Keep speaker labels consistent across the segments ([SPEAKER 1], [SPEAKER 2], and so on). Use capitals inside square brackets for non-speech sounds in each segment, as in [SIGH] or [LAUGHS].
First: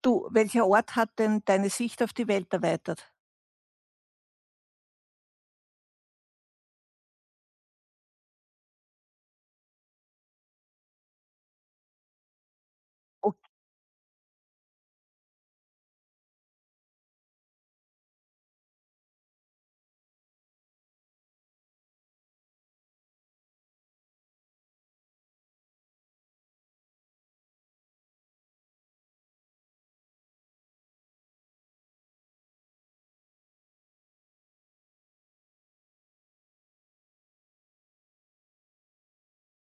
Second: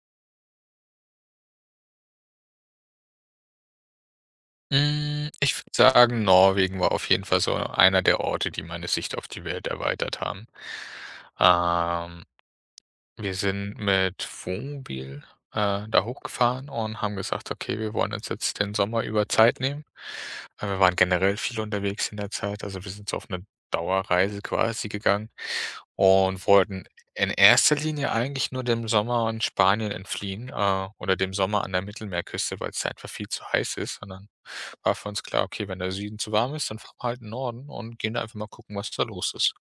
[SPEAKER 1] Du, welcher Ort hat denn deine Sicht auf die Welt erweitert?
[SPEAKER 2] Hm, ich würde sagen, Norwegen war auf jeden Fall so einer der Orte, die meine Sicht auf die Welt erweitert haben. Ähm
[SPEAKER 1] O
[SPEAKER 2] Wir sind mit Wohnmobil, da hochgefahren und haben gesagt: „Okay, wir wollen uns jetzt den Sommer über Zeit nehmen." Wir waren generell viel unterwegs in der Zeit, also wir sind so auf eine Dauerreise quasi gegangen und wollten in erster Linie eigentlich nur dem Sommer in Spanien entfliehen, oder dem Sommer an der Mittelmeerküste, weil es einfach viel zu heiß ist. Und dann war für uns klar: „Okay, wenn der Süden zu warm ist, dann fahren wir halt in den Norden und gehen da einfach mal gucken, was da los ist."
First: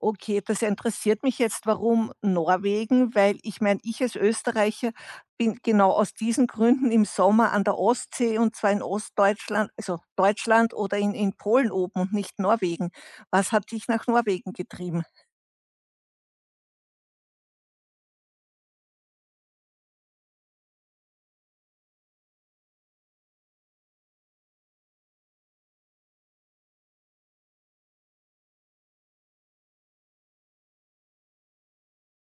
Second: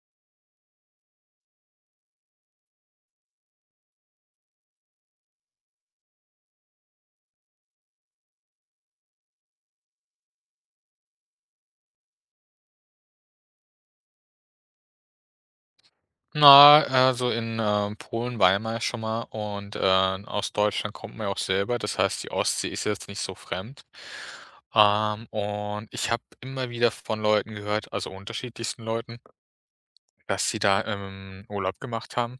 [SPEAKER 1] Okay, das interessiert mich jetzt, warum Norwegen? Weil ich meine, ich als Österreicher bin genau aus diesen Gründen im Sommer an der Ostsee und zwar in Ostdeutschland, also Deutschland oder in Polen oben und nicht Norwegen. Was hat dich nach Norwegen getrieben?
[SPEAKER 2] Na, also in Polen war man ja schon mal und, aus Deutschland kommt man ja auch selber. Das heißt, die Ostsee ist jetzt nicht so fremd. Und ich habe immer wieder von Leuten gehört, also unterschiedlichsten Leuten, dass sie da, Urlaub gemacht haben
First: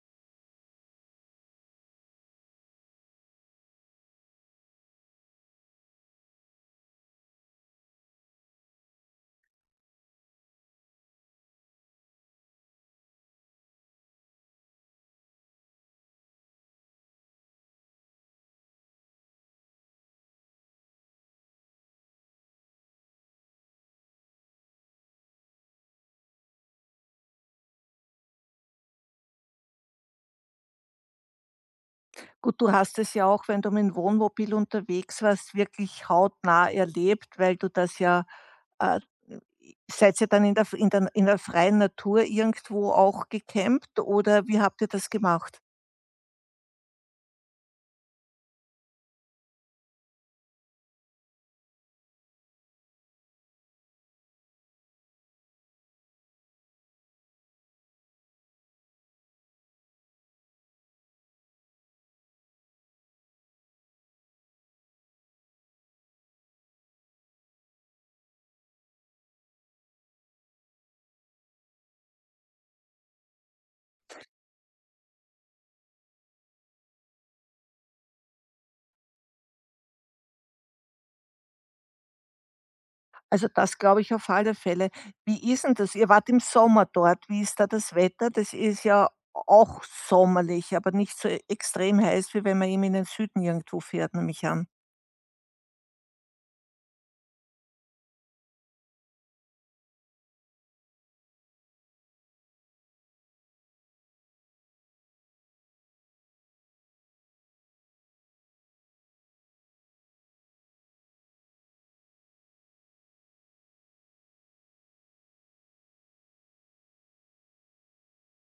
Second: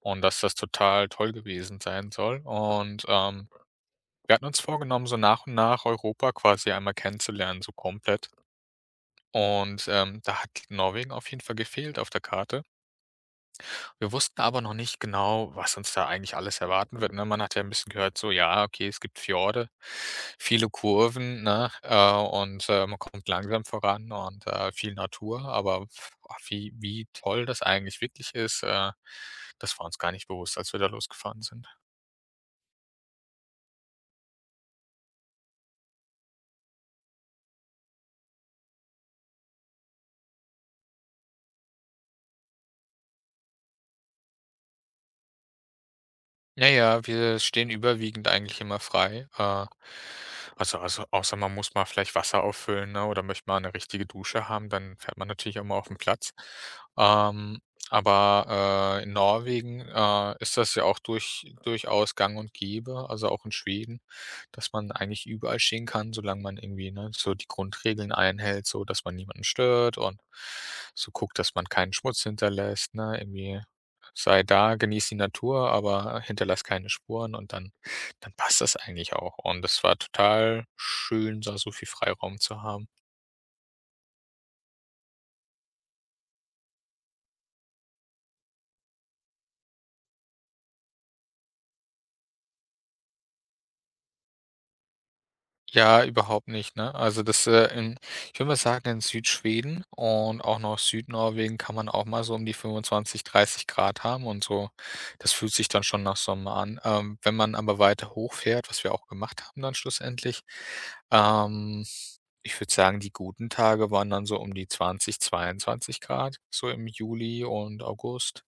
[SPEAKER 2] und dass das total toll gewesen sein soll. Und, wir hatten uns vorgenommen, so nach und nach Europa quasi einmal kennenzulernen, so komplett. Und, da hat Norwegen auf jeden Fall gefehlt auf der Karte. Wir wussten aber noch nicht genau, was uns da eigentlich alles erwarten wird, ne? Man hat ja ein bisschen gehört so, ja, okay, es gibt Fjorde, viele Kurven, ne, und, man kommt langsam voran und, viel Natur, aber boah, wie toll das eigentlich wirklich ist, das war uns gar nicht bewusst, als wir da losgefahren sind.
[SPEAKER 1] Gut, du hast es ja auch, wenn du mit dem Wohnmobil unterwegs warst, wirklich hautnah erlebt, weil du das ja äh, seid ihr dann in der freien Natur irgendwo auch gecampt oder wie habt ihr das gemacht?
[SPEAKER 2] Naja, wir stehen überwiegend eigentlich immer frei. Also, außer man muss mal vielleicht Wasser auffüllen, ne, oder möchte mal eine richtige Dusche haben, dann fährt man natürlich auch mal auf'n Platz. Ähm, aber, in Norwegen, ist das ja auch durchaus gang und gäbe, also auch in Schweden, dass man eigentlich überall stehen kann, solange man irgendwie, ne, so die Grundregeln einhält, so dass man niemanden stört und so guckt, dass man keinen Schmutz hinterlässt, ne, irgendwie. Sei da, genieß die Natur, aber hinterlass keine Spuren und dann passt das eigentlich auch. Und das war total schön, da so viel Freiraum zu haben.
[SPEAKER 1] Also, das glaube ich auf alle Fälle. Wie ist denn das? Ihr wart im Sommer dort. Wie ist da das Wetter? Das ist ja auch sommerlich, aber nicht so extrem heiß, wie wenn man eben in den Süden irgendwo fährt, nämlich an.
[SPEAKER 2] Ja, überhaupt nicht, ne? Also das, in ich würde mal sagen, in Südschweden und auch noch Südnorwegen kann man auch mal so um die 25, 30 Grad haben und so. Das fühlt sich dann schon nach Sommer an. Wenn man aber weiter hochfährt, was wir auch gemacht haben dann schlussendlich, ähm, ich würde sagen, die guten Tage waren dann so um die 20, 22 Grad so im Juli und August.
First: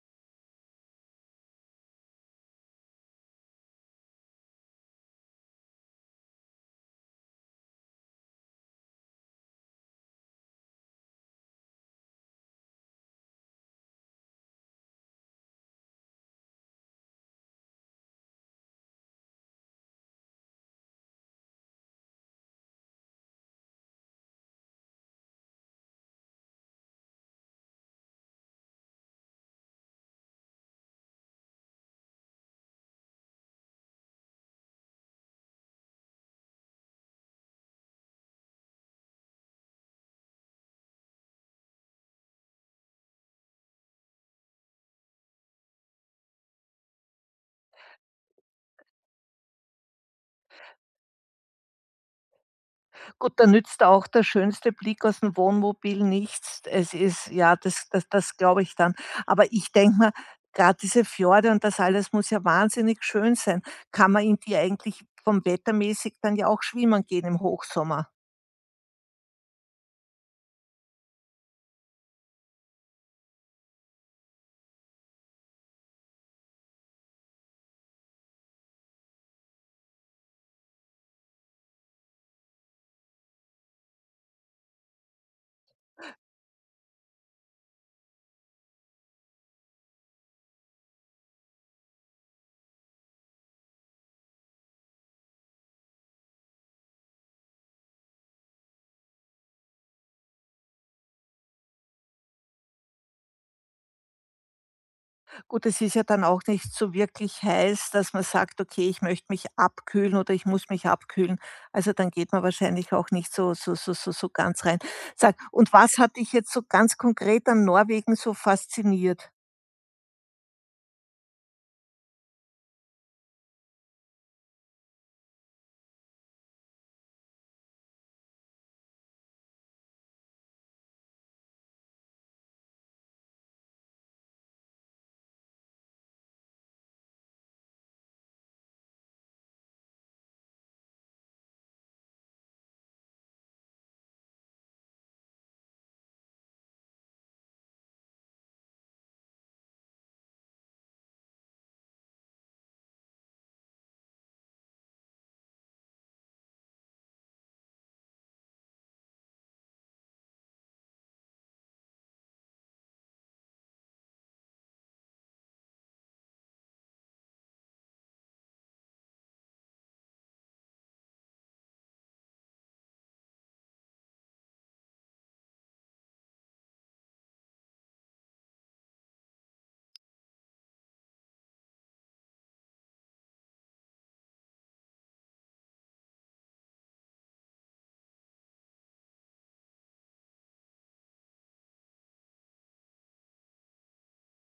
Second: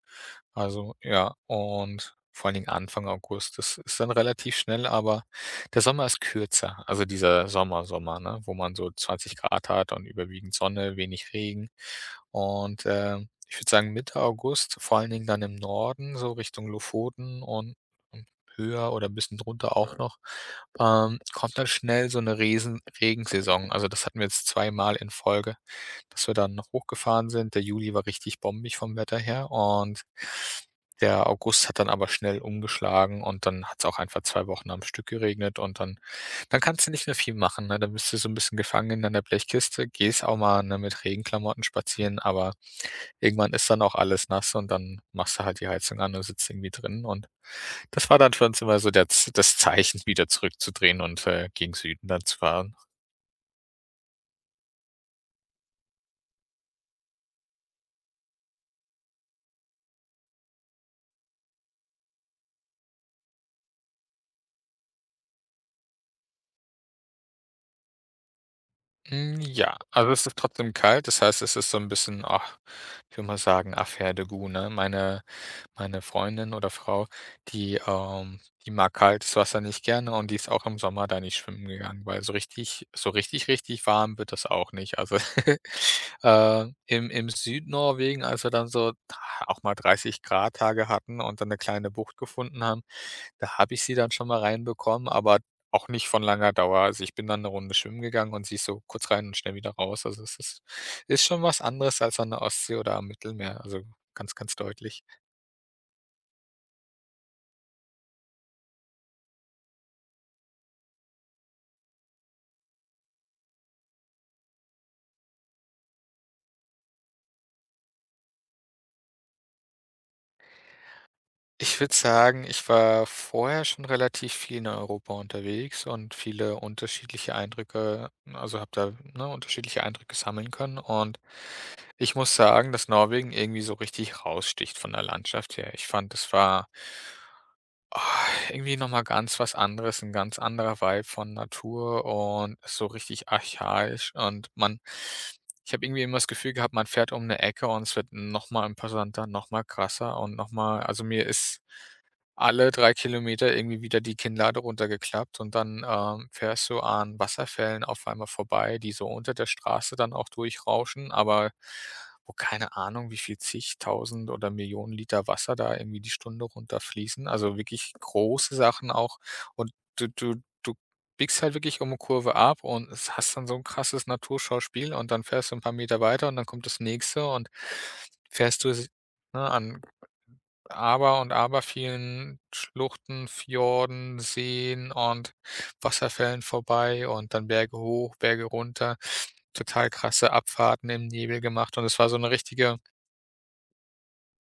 [SPEAKER 2] Also ja, und vor allen Dingen Anfang August. Das ist dann relativ schnell, aber der Sommer ist kürzer, also dieser Sommer-Sommer, ne, wo man so 20 Grad hat und überwiegend Sonne, wenig Regen. Und, ich würde sagen, Mitte August, vor allen Dingen dann im Norden, so Richtung Lofoten und höher oder ein bisschen drunter auch noch, kommt dann schnell so eine riesen Regensaison. Also, das hatten wir jetzt zweimal in Folge, dass wir dann hochgefahren sind. Der Juli war richtig bombig vom Wetter her und der August hat dann aber schnell umgeschlagen und dann hat es auch einfach 2 Wochen am Stück geregnet und dann kannst du nicht mehr viel machen, ne? Dann bist du so ein bisschen gefangen in der Blechkiste, gehst auch mal, ne, mit Regenklamotten spazieren, aber irgendwann ist dann auch alles nass und dann machst du halt die Heizung an und sitzt irgendwie drin, und das war dann für uns immer so der Z das Zeichen, wieder zurückzudrehen und, gegen Süden dann zu fahren.
[SPEAKER 1] Gut, da nützt auch der schönste Blick aus dem Wohnmobil nichts. Es ist ja, das glaube ich dann. Aber ich denke mal, gerade diese Fjorde und das alles muss ja wahnsinnig schön sein. Kann man in die eigentlich vom wettermäßig dann ja auch schwimmen gehen im Hochsommer?
[SPEAKER 2] Hm, ja, also es ist trotzdem kalt, das heißt, es ist so ein bisschen, ach, ich will mal sagen, Affaire de goût, ne? Meine Freundin oder Frau, die, die mag kaltes Wasser nicht gerne und die ist auch im Sommer da nicht schwimmen gegangen, weil so richtig, richtig warm wird das auch nicht. Also, [LAUGHS] im Südnorwegen, als wir dann so, auch mal 30 Grad Tage hatten und dann eine kleine Bucht gefunden haben, da habe ich sie dann schon mal reinbekommen, aber auch nicht von langer Dauer. Also, ich bin dann eine Runde schwimmen gegangen und sie ist so kurz rein und schnell wieder raus. Also, es ist schon was anderes als an der Ostsee oder am Mittelmeer, also ganz, ganz deutlich.
[SPEAKER 1] Gut, es ist ja dann auch nicht so wirklich heiß, dass man sagt: „Okay, ich möchte mich abkühlen oder ich muss mich abkühlen.“ Also, dann geht man wahrscheinlich auch nicht so ganz rein. Sag, und was hat dich jetzt so ganz konkret an Norwegen so fasziniert?
[SPEAKER 2] Ich würde sagen, ich war vorher schon relativ viel in Europa unterwegs und viele unterschiedliche Eindrücke, also, habe da, ne, unterschiedliche Eindrücke sammeln können, und ich muss sagen, dass Norwegen irgendwie so richtig raussticht von der Landschaft her. Ich fand, es war irgendwie noch mal ganz was anderes, ein ganz anderer Vibe von Natur und so richtig archaisch, und man ich habe irgendwie immer das Gefühl gehabt, man fährt um eine Ecke und es wird noch mal imposanter, noch mal krasser und noch mal. Also, mir ist alle 3 Kilometer irgendwie wieder die Kinnlade runtergeklappt und dann, fährst du an Wasserfällen auf einmal vorbei, die so unter der Straße dann auch durchrauschen, aber wo keine Ahnung, wie viel zigtausend oder Millionen Liter Wasser da irgendwie die Stunde runterfließen. Also, wirklich große Sachen auch, und du du du biegst halt wirklich um eine Kurve ab und es hast dann so ein krasses Naturschauspiel und dann fährst du ein paar Meter weiter und dann kommt das Nächste, und fährst du s ne, an aber und aber vielen Schluchten, Fjorden, Seen und Wasserfällen vorbei und dann Berge hoch, Berge runter. Total krasse Abfahrten im Nebel gemacht und es war so 'ne richtige,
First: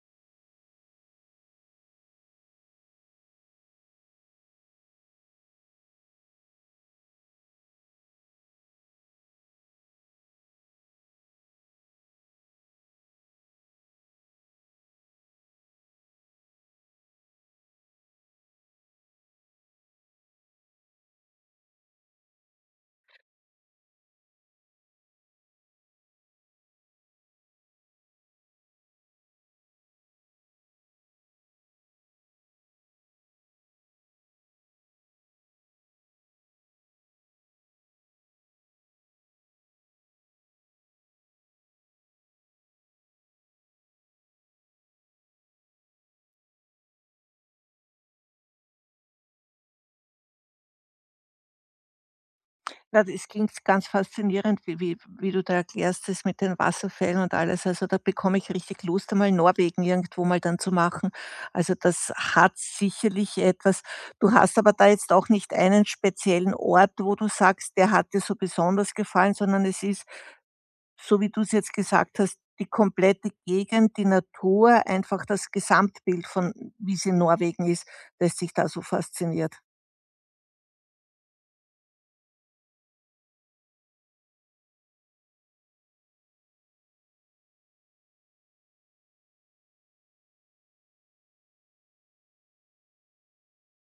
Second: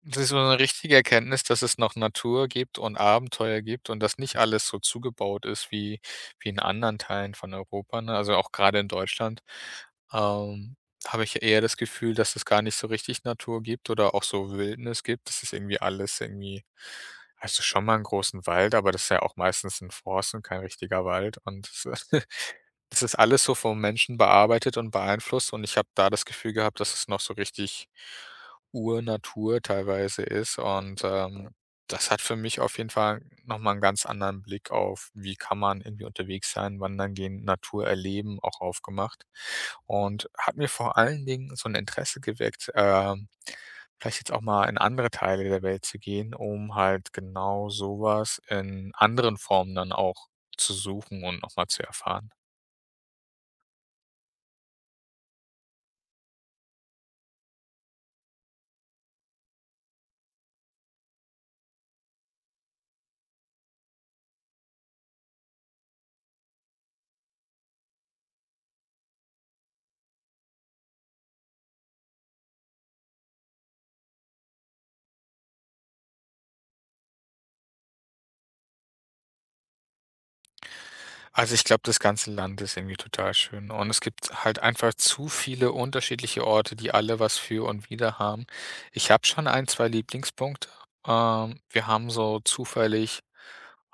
[SPEAKER 2] das ist so eine richtige Erkenntnis, dass es noch Natur gibt und Abenteuer gibt und dass nicht alles so zugebaut ist wie wie in anderen Teilen von Europa, ne? Also, auch gerade in Deutschland, ähm, habe ich eher das Gefühl, dass es gar nicht so richtig Natur gibt oder auch so Wildnis gibt. Das ist irgendwie alles irgendwie. Hast du schon mal einen großen Wald, aber das ist ja auch meistens ein Forst und kein richtiger Wald, und das. [LAUGHS] Das ist alles so vom Menschen bearbeitet und beeinflusst, und ich habe da das Gefühl gehabt, dass es noch so richtig Urnatur teilweise ist, und, das hat für mich auf jeden Fall noch mal 'n ganz anderen Blick auf, wie kann man irgendwie unterwegs sein, wandern gehen, Natur erleben, auch aufgemacht, und hat mir vor allen Dingen so ein Interesse geweckt, vielleicht jetzt auch mal in andere Teile der Welt zu gehen, um halt genau sowas in anderen Formen dann auch zu suchen und noch mal zu erfahren.
[SPEAKER 1] Ja, das klingt ganz faszinierend, wie du da erklärst, das mit den Wasserfällen und alles. Also, da bekomme ich richtig Lust, einmal Norwegen irgendwo mal dann zu machen. Also, das hat sicherlich etwas. Du hast aber da jetzt auch nicht einen speziellen Ort, wo du sagst, der hat dir so besonders gefallen, sondern es ist, so wie du es jetzt gesagt hast, die komplette Gegend, die Natur, einfach das Gesamtbild von wie's in Norwegen ist, das dich da so fasziniert.
[SPEAKER 2] Also, ich glaube, das ganze Land ist irgendwie total schön und es gibt halt einfach zu viele unterschiedliche Orte, die alle was für und wider haben. Ich habe schon ein, 2 Lieblingspunkte. Wir haben so zufällig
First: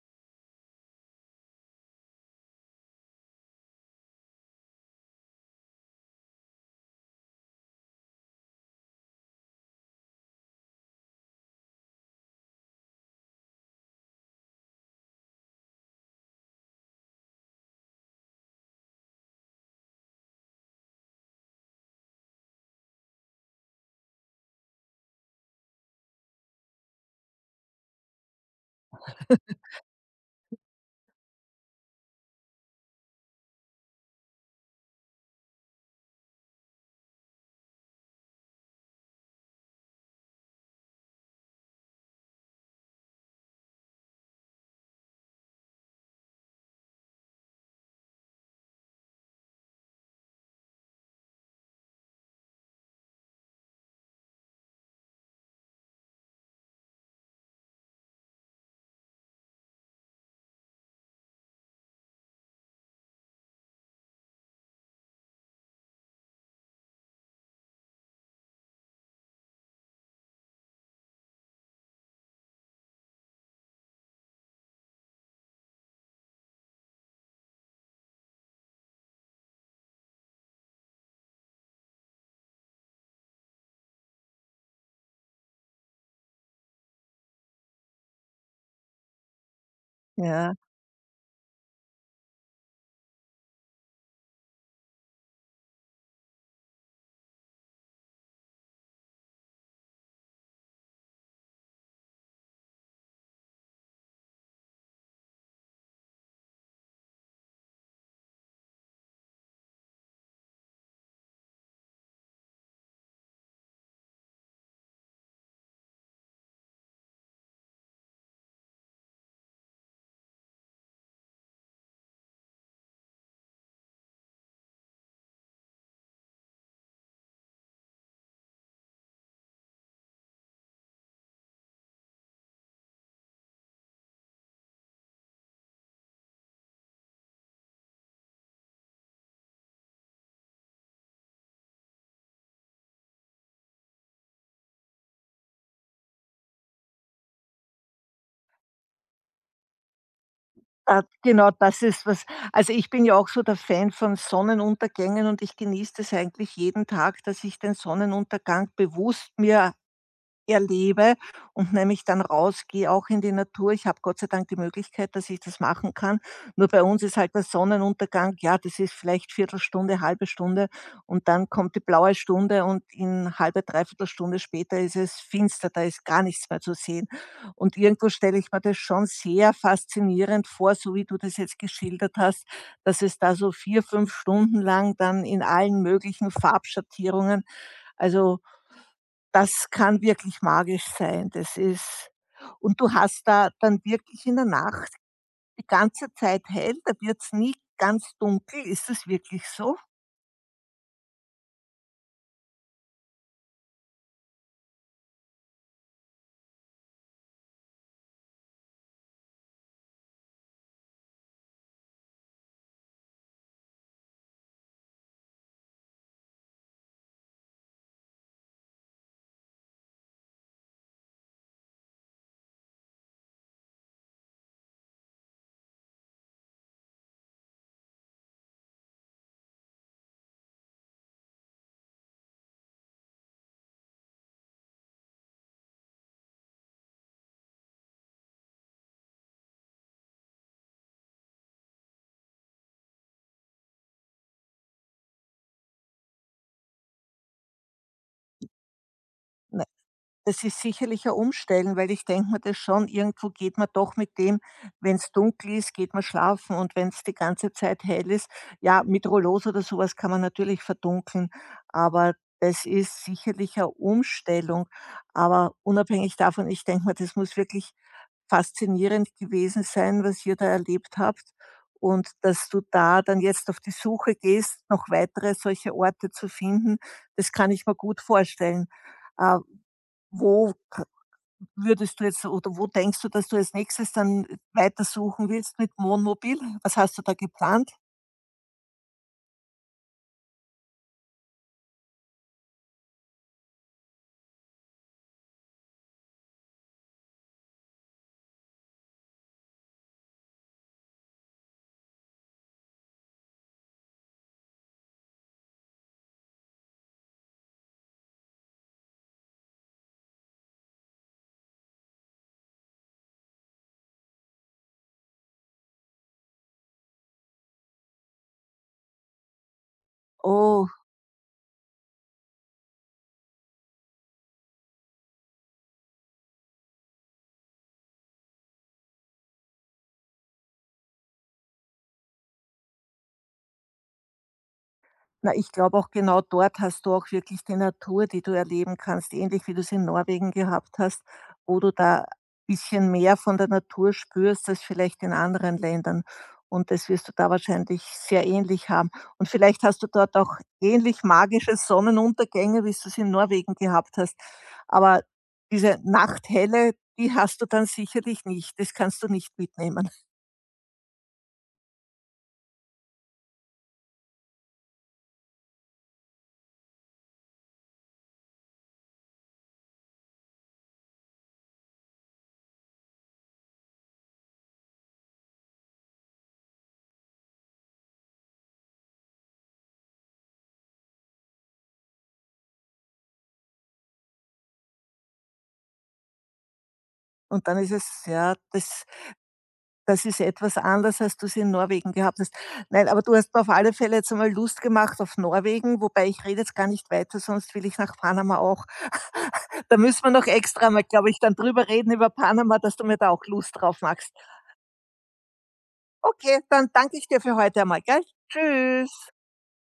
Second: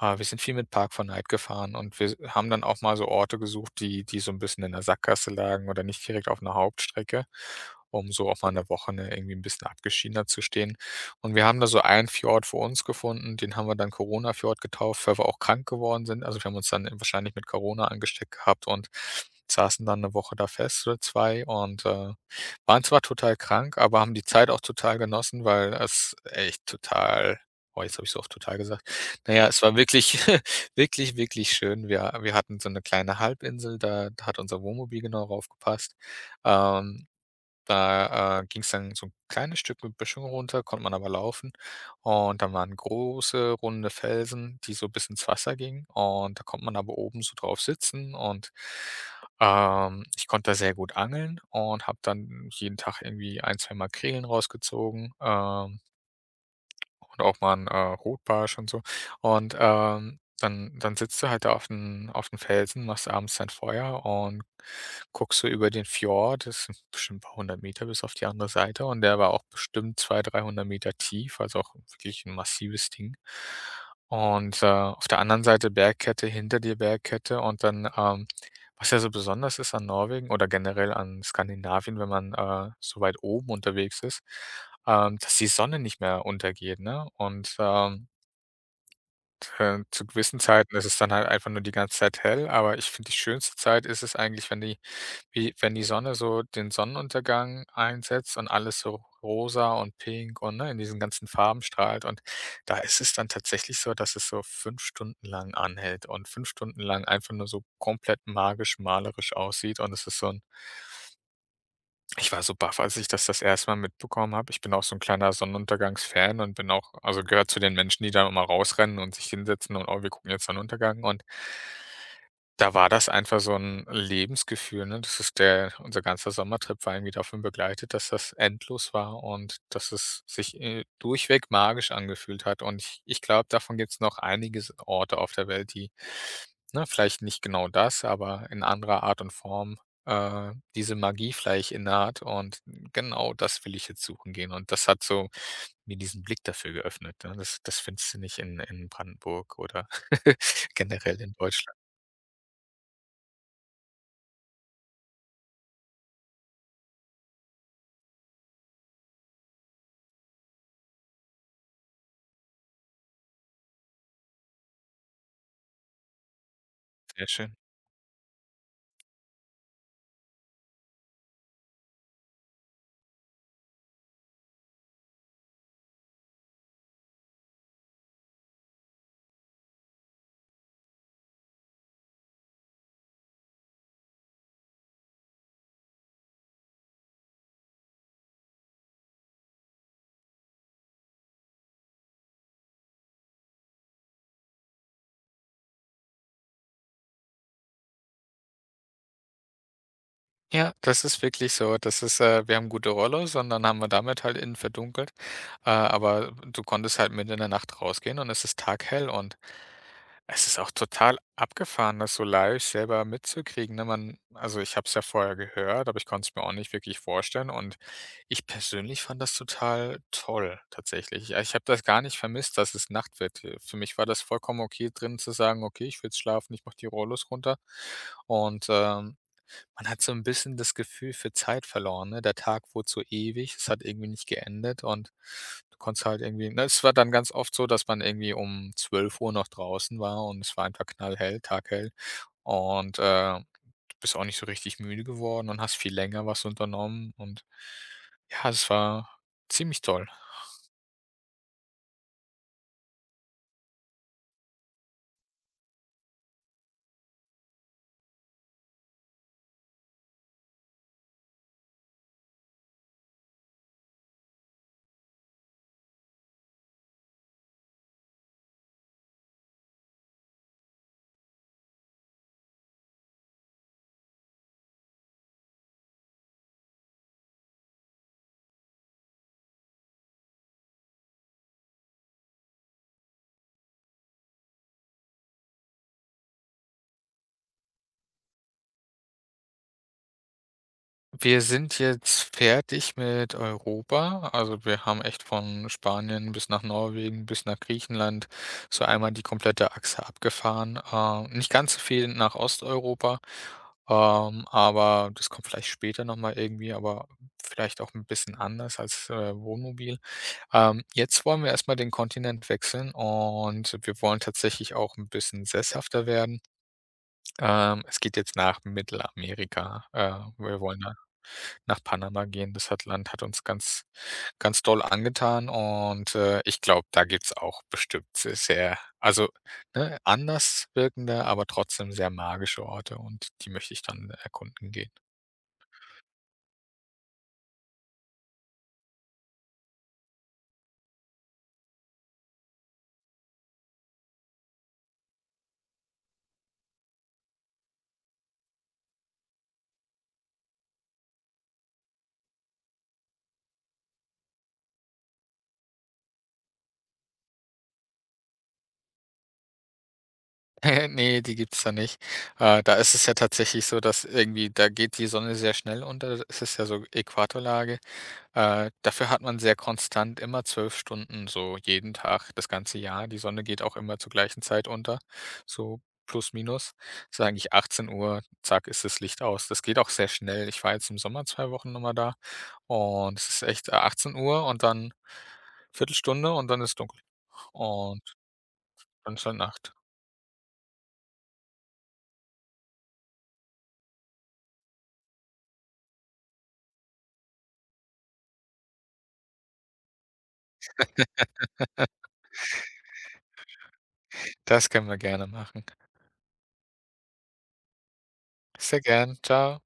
[SPEAKER 2] Wir sind viel mit Park 4 Night gefahren und wir haben dann auch mal so Orte gesucht, die so ein bisschen in der Sackgasse lagen oder nicht direkt auf einer Hauptstrecke, um so auch mal eine Woche, ne, irgendwie ein bisschen abgeschiedener zu stehen. Und wir haben da so einen Fjord für uns gefunden, den haben wir dann Corona-Fjord getauft, weil wir auch krank geworden sind. Also, wir haben uns dann wahrscheinlich mit Corona angesteckt gehabt und saßen dann eine Woche da fest oder 2 und, waren zwar total krank, aber haben die Zeit auch total genossen, weil es echt total. Oh, jetzt habe ich so oft total gesagt. Naja, es war wirklich, [LAUGHS] wirklich, wirklich schön. Wir hatten so eine kleine Halbinsel, da hat unser Wohnmobil genau drauf gepasst. Ähm, Da, ging es dann so ein kleines Stück mit Böschung runter, konnte man aber laufen. Und da waren große, runde Felsen, die so bis ins Wasser gingen. Und da konnte man aber oben so drauf sitzen, und, ich konnte da sehr gut angeln und habe dann jeden Tag irgendwie ein, zwei Makrelen rausgezogen. Und auch mal ein Rotbarsch und so. Und, dann sitzt du halt da auf 'n Felsen, machst abends dein Feuer und guckst so über den Fjord. Das sind bestimmt ein paar hundert Meter bis auf die andere Seite, und der war auch bestimmt 200, 300 Meter tief, also auch wirklich ein massives Ding. Und, auf der anderen Seite Bergkette, hinter dir Bergkette und dann, was ja so besonders ist an Norwegen oder generell an Skandinavien, wenn man, so weit oben unterwegs ist, dass die Sonne nicht mehr untergeht, ne? Zu gewissen
[SPEAKER 1] Ja.
[SPEAKER 2] Zeiten ist es dann halt einfach nur die ganze Zeit hell, aber ich finde, die schönste Zeit ist es eigentlich, wenn die Sonne so den Sonnenuntergang einsetzt und alles so rosa und pink und, ne, in diesen ganzen Farben strahlt, und da ist es dann tatsächlich so, dass es so 5 Stunden lang anhält und 5 Stunden lang einfach nur so komplett magisch malerisch aussieht, und es ist so ein ich war so baff, als ich das 1. Mal mitbekommen habe. Ich bin auch so ein kleiner Sonnenuntergangsfan und bin auch, also, gehöre zu den Menschen, die da immer rausrennen und sich hinsetzen und: „Oh, wir gucken jetzt Sonnenuntergang“, und da war das einfach so 'n Lebensgefühl, ne? Das ist der Unser ganzer Sommertrip war irgendwie davon begleitet, dass das endlos war und dass es sich, durchweg magisch angefühlt hat. Und ich glaube, davon gibt's noch einige s Orte auf der Welt, die, ne, vielleicht nicht genau das, aber in anderer Art und Form, diese Magie vielleicht innehat. Und genau das will ich jetzt suchen gehen. Und das hat so mir diesen Blick dafür geöffnet, ne? Das findest du nicht in Brandenburg oder [LAUGHS]
[SPEAKER 1] Ah,
[SPEAKER 2] generell in
[SPEAKER 1] genau
[SPEAKER 2] Deutschland.
[SPEAKER 1] das ist was also, ich bin ja auch so der Fan von Sonnenuntergängen und ich genieße das eigentlich jeden Tag, dass ich den Sonnenuntergang bewusst mir erlebe und nämlich dann rausgehe, auch in die Natur. Ich habe Gott sei Dank die Möglichkeit, dass ich das machen kann. Nur bei uns ist
[SPEAKER 2] Sehr
[SPEAKER 1] halt der
[SPEAKER 2] schön.
[SPEAKER 1] Sonnenuntergang, ja, das ist vielleicht Viertelstunde, halbe Stunde und dann kommt die blaue Stunde und in halbe, dreiviertel Stunde später ist es finster, da ist gar nichts mehr zu sehen. Und irgendwo stelle ich mir das schon sehr faszinierend vor, so wie du das jetzt geschildert hast, dass es da so 4, 5 Stunden lang dann in allen möglichen Farbschattierungen, also das kann wirklich magisch sein. Das ist, und du hast da dann wirklich in der Nacht die ganze Zeit hell, da wird es nie ganz dunkel. Ist es wirklich so?
[SPEAKER 2] Ja, das ist wirklich so. Das ist, wir haben gute Rollos und dann haben wir damit halt innen verdunkelt. Aber du konntest halt mitten in der Nacht rausgehen und es ist taghell, und es ist auch total abgefahren, das so live selber mitzukriegen, ne? Man Also, ich habe es ja vorher gehört, aber ich konnte es mir auch nicht wirklich vorstellen, und ich persönlich fand das total toll tatsächlich. Ja, ich habe das gar nicht vermisst, dass es Nacht wird. Für mich war das vollkommen okay, drin zu sagen: „Okay, ich will jetzt schlafen, ich mache die Rollos runter.“ Und, ähm Man hat so ein bisschen das Gefühl für Zeit verloren, ne? Der Tag wurde so ewig, es hat irgendwie nicht geendet, und du konntest halt irgendwie, ne, es war dann ganz oft so, dass man irgendwie um 12 Uhr noch draußen war und es war einfach knallhell, taghell, und, du bist auch nicht so richtig müde geworden und hast viel länger was unternommen, und ja, es war ziemlich toll.
[SPEAKER 1] Das ist sicherlich ein Umstellen, weil ich denke mir das schon, irgendwo geht man doch mit dem, wenn es dunkel ist, geht man schlafen, und wenn es die ganze Zeit hell ist, ja, mit Rollos oder sowas kann man natürlich verdunkeln, aber das ist sicherlich eine Umstellung. Aber unabhängig davon, ich denke mir, das muss wirklich faszinierend gewesen sein, was ihr da erlebt habt, und dass du da dann jetzt auf die Suche gehst, noch weitere solche Orte zu finden, das kann ich mir gut vorstellen. Äh, wo k würdest du jetzt oder wo denkst du, dass du als Nächstes dann weitersuchen willst mit Wohnmobil? Was hast du da geplant?
[SPEAKER 2] Wir sind jetzt fertig mit Europa. Also wir haben echt von Spanien bis nach Norwegen, bis nach Griechenland so einmal die komplette Achse abgefahren. Nicht ganz so viel nach Osteuropa, aber das kommt vielleicht später nochmal irgendwie, aber vielleicht auch ein bisschen anders als Wohnmobil. Jetzt wollen wir erstmal den Kontinent wechseln und wir wollen tatsächlich auch ein bisschen sesshafter werden. Es geht jetzt nach Mittelamerika. Wir
[SPEAKER 1] Oh,
[SPEAKER 2] wollen nach Panama gehen. Das hat Land hat uns ganz, ganz doll angetan, und, ich glaube, da gibt's auch bestimmt se sehr, also, ne, anders wirkende, aber trotzdem sehr magische Orte, und die möchte ich dann erkunden gehen.
[SPEAKER 1] na, ich glaube auch genau dort hast du auch wirklich die Natur, die du erleben kannst, ähnlich wie du es in Norwegen gehabt hast, wo du da ein bisschen mehr von der Natur spürst als vielleicht in anderen Ländern. Und das wirst du da wahrscheinlich sehr ähnlich haben. Und vielleicht hast du dort auch ähnlich magische Sonnenuntergänge, wie du es in Norwegen gehabt hast. Aber diese Nachthelle, die hast du dann sicherlich nicht. Das kannst du nicht mitnehmen.
[SPEAKER 2] [LAUGHS] Ne, die gibt's da nicht. Da ist es ja tatsächlich so, dass irgendwie da geht die Sonne sehr schnell unter. Es ist ja so Äquatorlage. Dafür hat man sehr konstant immer 12 Stunden, so jeden Tag, das ganze Jahr. Die Sonne geht auch immer zur gleichen Zeit unter, so plus minus. Ist eigentlich 18 Uhr, zack, ist das Licht aus. Das geht auch sehr schnell. Ich war jetzt im Sommer 2 Wochen noch mal da, und es ist echt, 18 Uhr und dann Viertelstunde und dann ist dunkel,
[SPEAKER 1] Und dann ist
[SPEAKER 2] und
[SPEAKER 1] es ja, das,
[SPEAKER 2] dann ist halt Nacht.
[SPEAKER 1] das ist etwas anders, als du's in Norwegen gehabt hast. Nein, aber du hast mir auf alle Fälle jetzt einmal Lust gemacht auf Norwegen, wobei ich rede jetzt gar nicht weiter, sonst will ich nach Panama auch. Da müssen wir noch extra mal, glaube ich, dann drüber reden über Panama, dass du mir da auch Lust drauf machst.
[SPEAKER 2] Das können wir gerne machen.
[SPEAKER 1] Okay, dann danke ich dir für heute einmal, gell?
[SPEAKER 2] Sehr
[SPEAKER 1] Tschüss.
[SPEAKER 2] gern. Tschau.